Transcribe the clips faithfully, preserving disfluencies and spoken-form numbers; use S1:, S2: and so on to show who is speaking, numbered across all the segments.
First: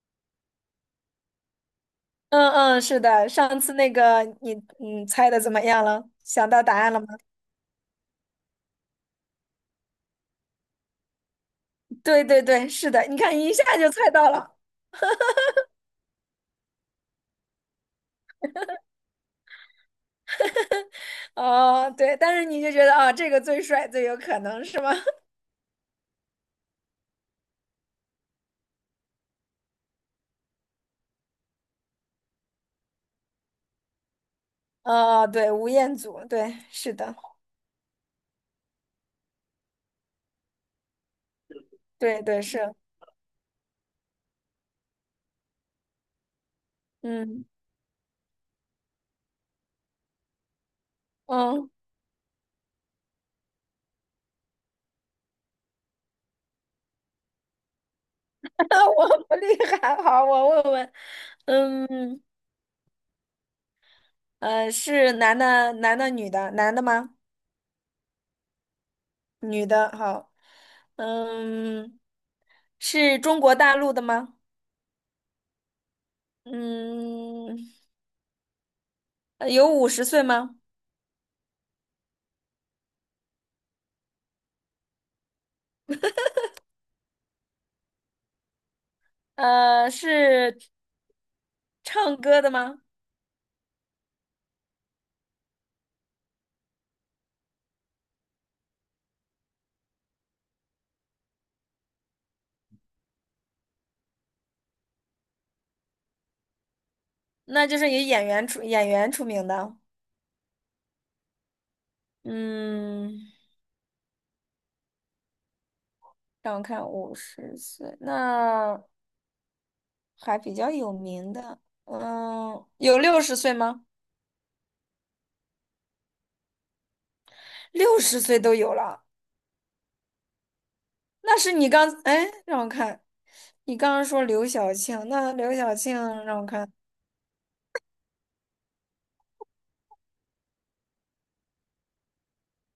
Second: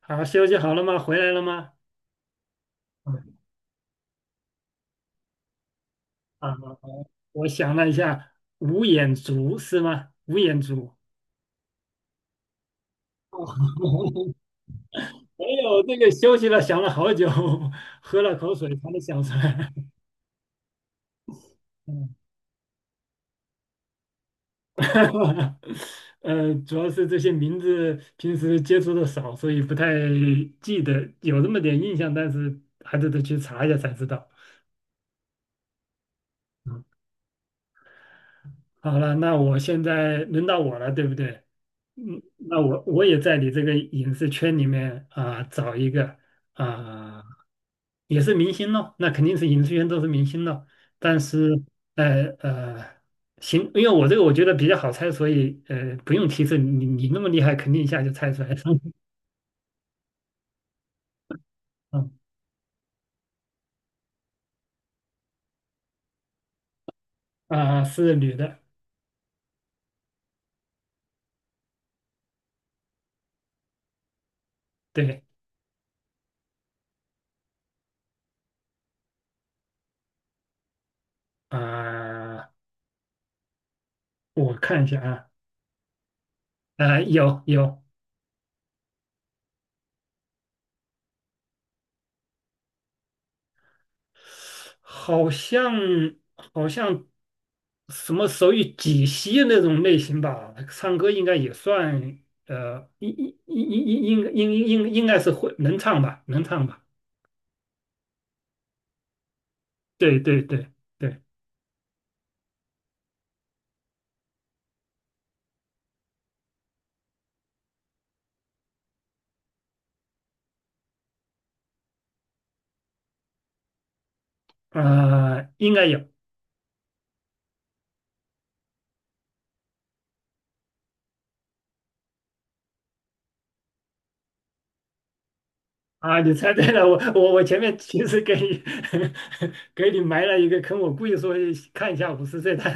S1: 好，休息好了吗？回来了吗？
S2: 嗯嗯，是的，
S1: 嗯
S2: 上次那个你嗯猜的怎么样了？想
S1: 啊，
S2: 到答案了吗？
S1: 我想了一下，五眼族是吗？五眼族，
S2: 对对对，是的，你看一下就猜到 了。
S1: 没有那个休息了，想了好久，喝了口水才能想出来。
S2: 哦，
S1: 嗯
S2: 对，但是你就觉得啊、这个最帅，最有可能是吗？
S1: 呃，主要是这些名字平时接触的少，所以不太记得，有那么点印象，但是还得得去查一下才知道。
S2: 哦，对，吴彦祖，对，是的，
S1: 好了，那我现在轮到我了，对不对？嗯，
S2: 对对
S1: 那
S2: 是，
S1: 我我也在你这个影视圈里面啊、找一个啊、
S2: 嗯
S1: 也是明星咯，那肯定是影视圈都是明星咯。但是
S2: 嗯，
S1: 呃呃，行，因为我这个我觉得比较好猜，所以呃不用提示，你你那么厉害，肯定一下就猜出来了。
S2: 我不厉害，好，我问问，
S1: 嗯
S2: 嗯呃，是男的，男的，女的，男的吗？
S1: 啊、是女的，
S2: 女的，好，嗯，是中国大陆的吗？
S1: 对
S2: 嗯。呃有五十岁吗？
S1: 啊、我看一下啊，呃有有
S2: 呃，是唱歌的吗？
S1: 好像好像什么手语解析那种类型吧，唱歌应该也算，呃，应应应应应应应应该是会能唱吧，能唱吧，
S2: 那就是以演员出演员出名的。
S1: 对对对对，
S2: 嗯，让我看，五十岁，那还比较有名的。嗯，有六十岁吗？
S1: 啊、应该有
S2: 六十岁都有了，那是你刚，哎，让我看，你刚刚说刘晓庆，那刘晓庆，
S1: 啊，你
S2: 让我
S1: 猜对
S2: 看，
S1: 了，我我我前面其实给你 给你埋了一个坑，我故意说看一下五十岁他，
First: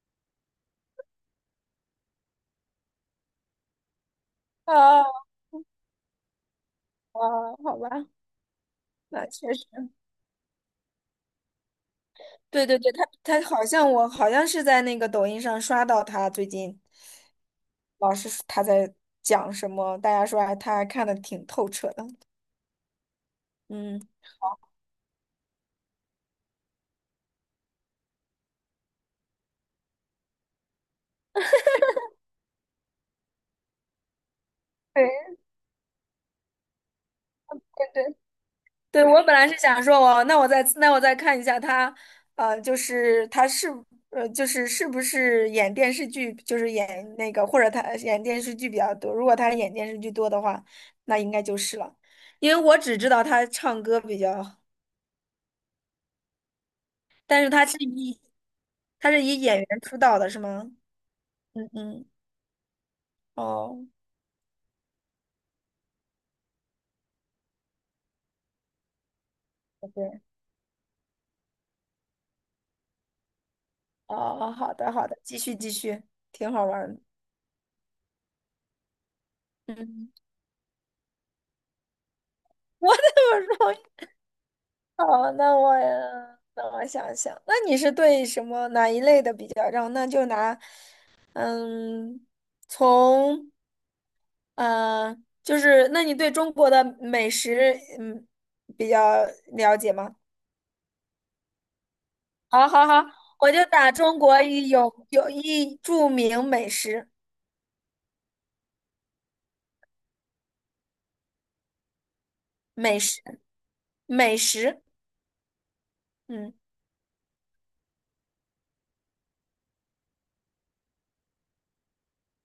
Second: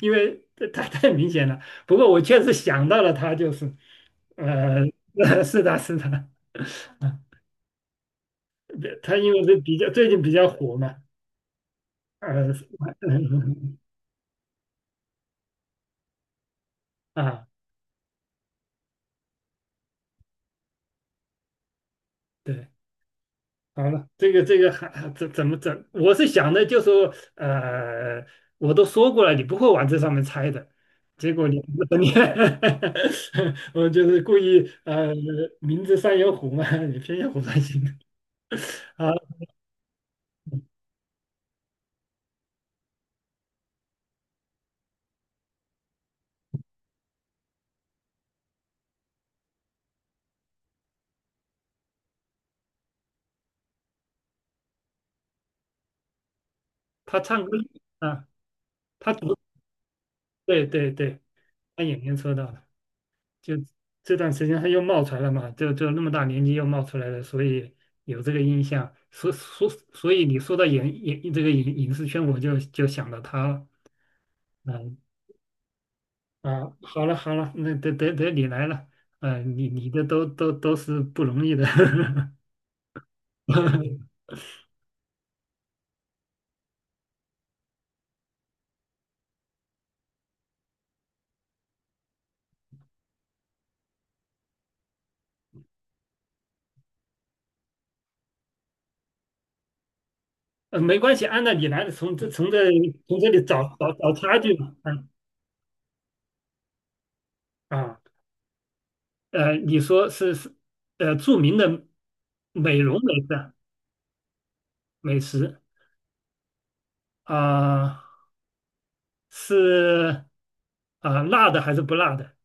S1: 因为他太明显了，不过我确实想到了他就是，呃，
S2: 哦，
S1: 是的是的。
S2: 哦，好吧，
S1: 对，他
S2: 那
S1: 因为
S2: 确
S1: 这
S2: 实。
S1: 比较最近比较火嘛，呃，
S2: 对对对，他他好像我好像是在那个抖音上刷到他最近，
S1: 啊，
S2: 老是说他在讲什么，大家说还他还看的挺透彻的。
S1: 对，好
S2: 嗯，
S1: 了，这个这个还还怎怎么怎，我是想的就说，呃，我都说过了，你不会往这上面猜的，结果你 你，我就是故意呃，
S2: 对
S1: 名字上有虎嘛，你偏要虎山行
S2: 对对，对
S1: 啊，
S2: 我本来是想说我那我再那我再看一下他，呃，就是他是呃就是是不是演电视剧，就是演那个或者他演电视剧比较多。如果他演电视剧多的话，那应该就是了，因为我只知道他唱歌比较，
S1: 他
S2: 但
S1: 唱歌
S2: 是他是一
S1: 啊，
S2: 他
S1: 他
S2: 是
S1: 读
S2: 以演员出道的是
S1: 对
S2: 吗？
S1: 对对，
S2: 嗯
S1: 他演
S2: 嗯，
S1: 员说到了。就
S2: 哦，
S1: 这段时间他又冒出来了嘛，就就那么大年纪又冒出来了，所以有这个印象。所所所
S2: 对，
S1: 以你说到影影这个影影视圈，我就就想到他了。
S2: 哦，好的
S1: 嗯
S2: 好的，继续继续，挺好
S1: 啊，
S2: 玩儿的。
S1: 好了好了，那得得得你来了。嗯，你你的
S2: 嗯，
S1: 都都都是不容易的。
S2: 我怎么容易？好，那我那我想想，那你是对什么哪一类的比较让？那就拿，嗯，从嗯、呃就是那你对中国的美食嗯比较了解吗？
S1: 呃，没关系，按照你来的，从这从这
S2: 好好好，
S1: 从这里
S2: 我
S1: 找
S2: 就
S1: 找
S2: 打
S1: 找
S2: 中
S1: 差
S2: 国
S1: 距
S2: 一
S1: 嘛。
S2: 有
S1: 嗯
S2: 有一著名美食
S1: 啊，呃，你说是是呃著名的美容
S2: 美
S1: 美
S2: 食。
S1: 食
S2: 美食，
S1: 美食
S2: 嗯
S1: 啊。是啊、辣的还是不辣的？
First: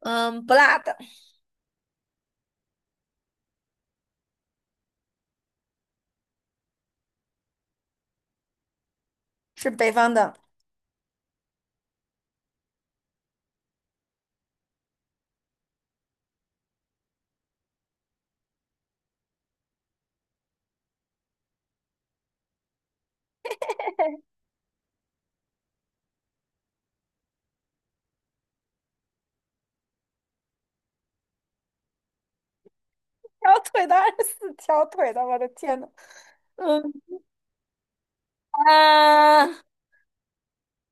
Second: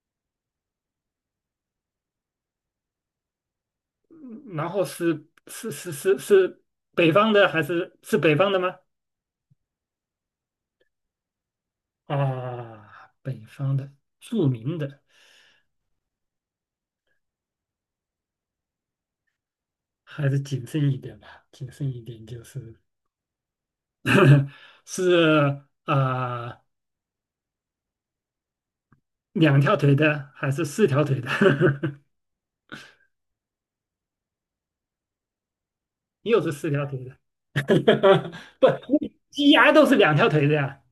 S2: 嗯，不辣的，
S1: 嗯然后是是是是是北方的还是是北方的吗？
S2: 是北方的。
S1: 啊，北方的著名的，还是谨慎一点吧，谨慎一点就是是啊、呃两条腿的还是四条腿的？
S2: 条腿的二是四条腿的，我的天呐，
S1: 又是四
S2: 嗯
S1: 条腿的，不，
S2: 啊，
S1: 鸡鸭都是两条腿的呀。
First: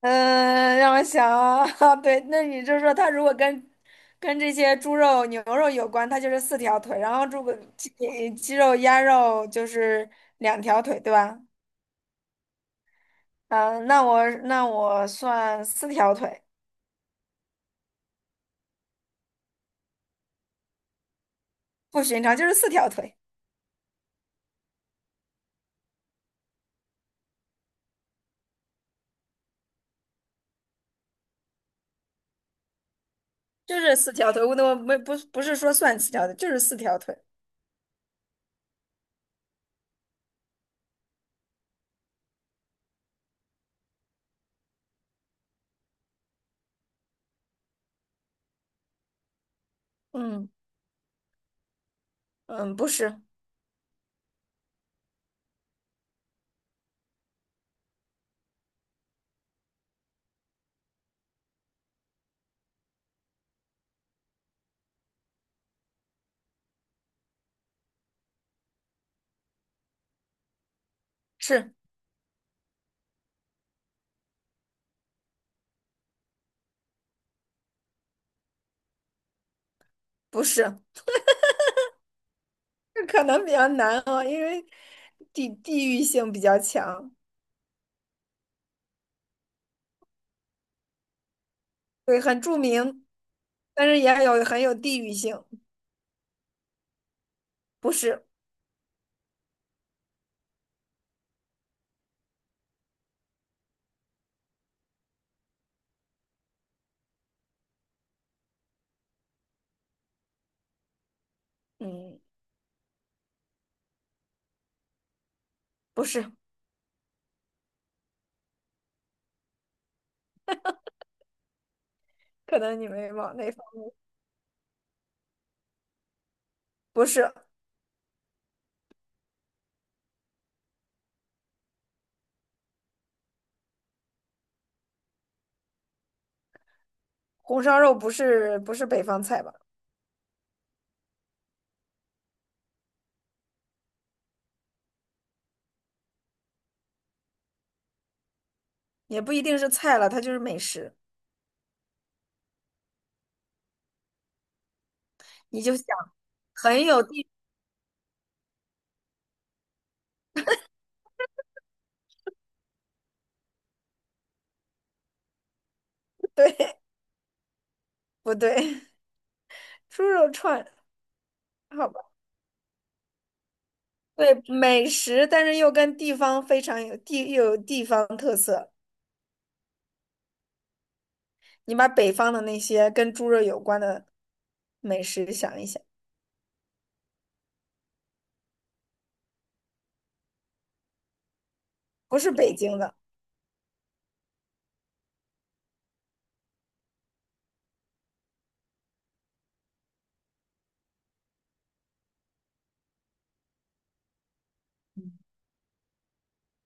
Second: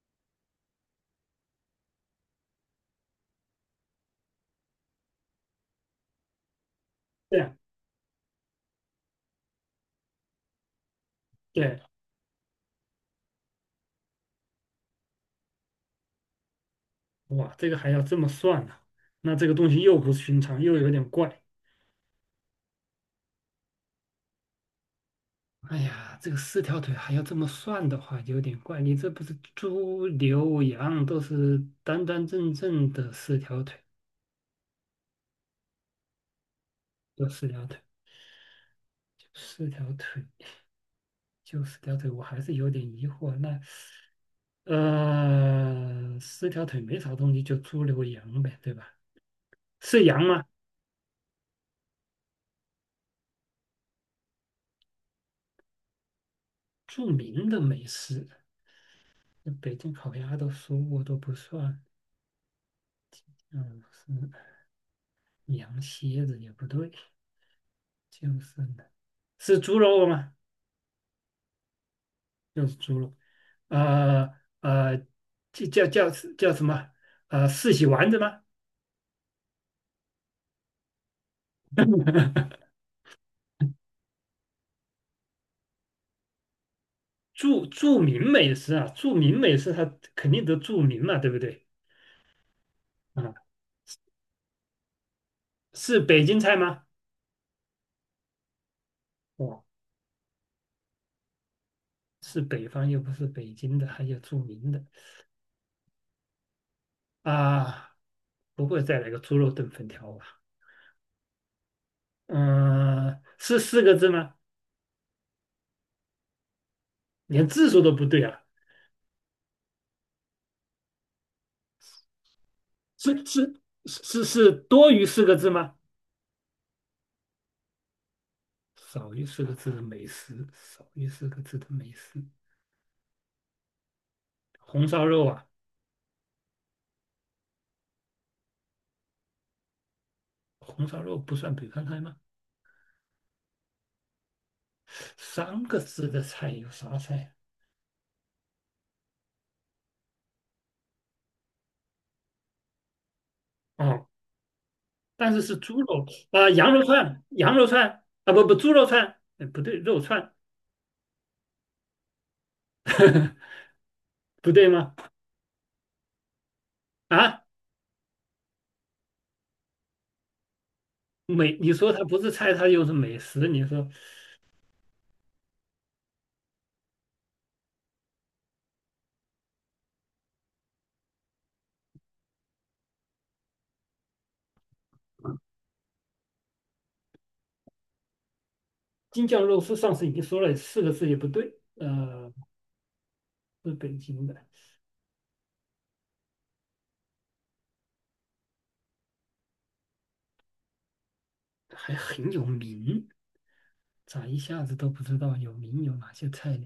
S2: 嗯，让我想啊，对，那你就说它如果跟跟这些猪肉、牛肉有关，它就是四条腿，然后
S1: 对
S2: 猪
S1: 呀，
S2: 鸡鸡肉、鸭肉就是两条腿，对吧？
S1: 对啊，
S2: 嗯，那我那我算四条腿，
S1: 哇，这个还要这么算呢、那这个东西又不寻常，又有点怪。
S2: 不寻常，就是四条腿，
S1: 哎呀，这个四条腿还要这么算的话，有点怪。你这不是猪、牛、羊都是端端正正的四条腿，
S2: 就是四条腿，我我没不不是说算四条腿，就是四条腿，
S1: 就四条腿，就四条腿，就四条腿，我还是有点疑惑。那呃，四条腿没啥东西，就猪、牛、羊呗，对吧？是羊吗？
S2: 嗯。嗯，不是，
S1: 著名的美食，那北京烤鸭都说过都不算，嗯，是羊蝎子也不对，就是呢，是猪肉吗？
S2: 是
S1: 六是猪肉，呃呃，叫叫叫叫什么？呃，四喜丸子吗？
S2: 不是？这可能比较难哦，因为地地域性比较强，
S1: 著著名美食啊，著名美食它肯定得著名嘛，对不对？
S2: 对，很著名，
S1: 啊，
S2: 但是也有很有地域性。
S1: 是北京菜吗？
S2: 不是，
S1: 哦，是北方又不是北京的，还有著名的啊，不会再来个猪肉炖粉条吧？
S2: 嗯，
S1: 嗯、是四个字吗？
S2: 不是，
S1: 连字数都不对啊，
S2: 可能你没
S1: 是
S2: 往那
S1: 是
S2: 方，
S1: 是是是多于四个字吗？
S2: 不是
S1: 少于四个字的美食，少于四个字的美食，红烧肉啊，
S2: 红烧肉，不是不是北方菜吧？
S1: 红烧肉不算北方菜吗？三个字的菜有啥菜
S2: 也不一定是菜了，它就是美食。
S1: 啊？哦，但是是
S2: 你就
S1: 猪
S2: 想，
S1: 肉啊，羊肉
S2: 很有
S1: 串，
S2: 地，
S1: 羊肉串啊，不不，猪肉串，哎不对，肉串，不对吗？
S2: 对，
S1: 啊，
S2: 不对？猪肉串，
S1: 美，你
S2: 好
S1: 说
S2: 吧，
S1: 它不是菜，它又是美食，你说
S2: 对，美食，但是又跟地方非常有地，又有地方特色。你把北方的那些跟猪肉有关的美食想一想，
S1: 京酱肉丝，上次已经说了四个字也不对，
S2: 不是
S1: 呃，
S2: 北京的，
S1: 是北京的，还很有名，咋一下子都不知道有名有哪些菜呢？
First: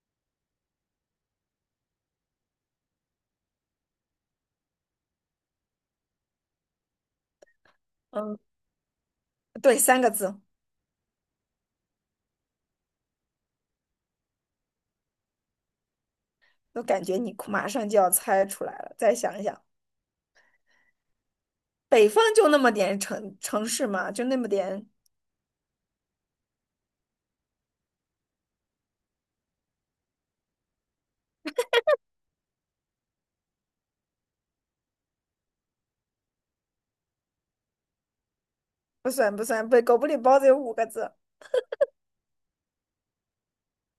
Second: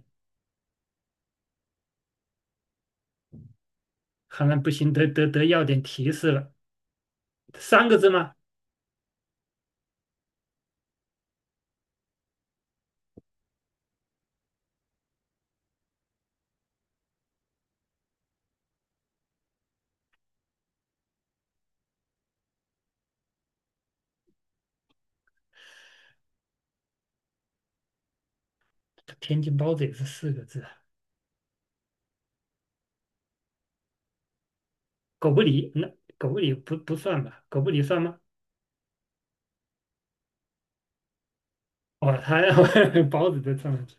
S1: 看来不行，得得得要点提示了。三个字吗？
S2: 嗯，对，三个字，我感觉你快马上就要猜出来了。再想一想，北方就那么点城城市嘛，就那么点，
S1: 天津包子也是四个字啊。狗不理，那狗不理不不算吧？狗不理算吗？
S2: 不算不算，不，狗不理包子有五个字，
S1: 哦，他 包子都算啊，去。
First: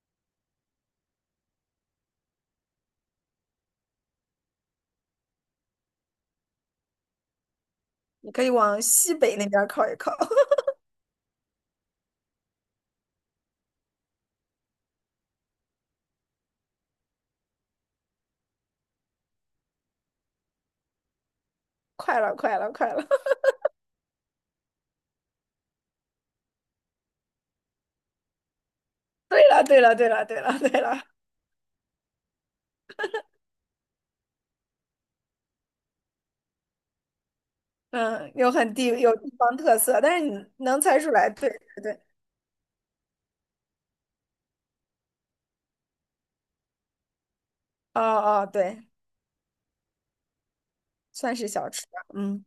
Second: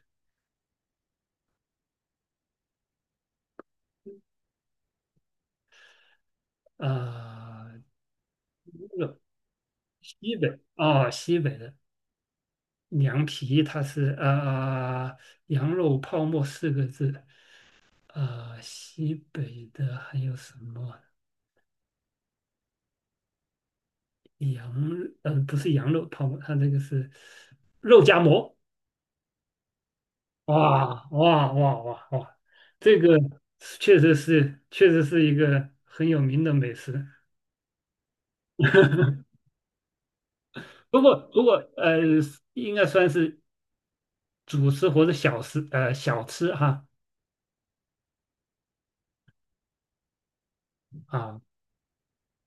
S1: 啊、
S2: 你可以往西北那边靠一靠。
S1: 西 北哦，西北的凉皮，它是啊，羊肉泡馍四个字。啊，西北的还有什么？
S2: 快了，快了，快了！
S1: 羊呃不是羊肉泡馍，它这个是肉夹馍。
S2: 对了，对了，对了，对了，对了，
S1: 哇哇哇哇哇！这个确实是，确实是一个很有名的美食。
S2: 嗯，有很地有地 方特色，但是你能猜
S1: 不
S2: 出
S1: 过，
S2: 来，
S1: 不
S2: 对
S1: 过，
S2: 对
S1: 呃，
S2: 对，
S1: 应该算是主食或者小食，呃，小吃哈。
S2: 哦哦，对，算
S1: 啊，
S2: 是小吃吧，嗯，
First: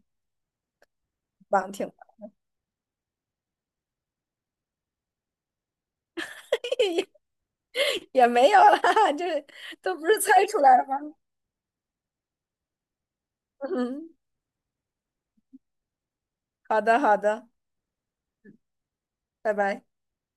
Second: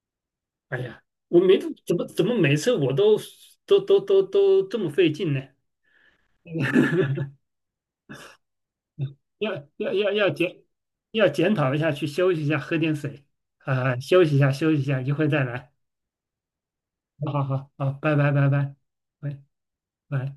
S1: 哎呀，我没
S2: 棒，挺
S1: 怎么
S2: 棒
S1: 怎么每次我都都都都都这么费劲呢？
S2: 也没有啦，就是
S1: 要要
S2: 都不
S1: 要
S2: 是
S1: 要
S2: 猜出
S1: 检
S2: 来的吗？
S1: 要检讨一下，去休息一下，喝点水 啊，
S2: 嗯，
S1: 休息一下，休息一下，一会再来。
S2: 好的，好
S1: 好好
S2: 的，
S1: 好，好，拜拜拜拜，喂。
S2: 拜拜。
S1: 拜。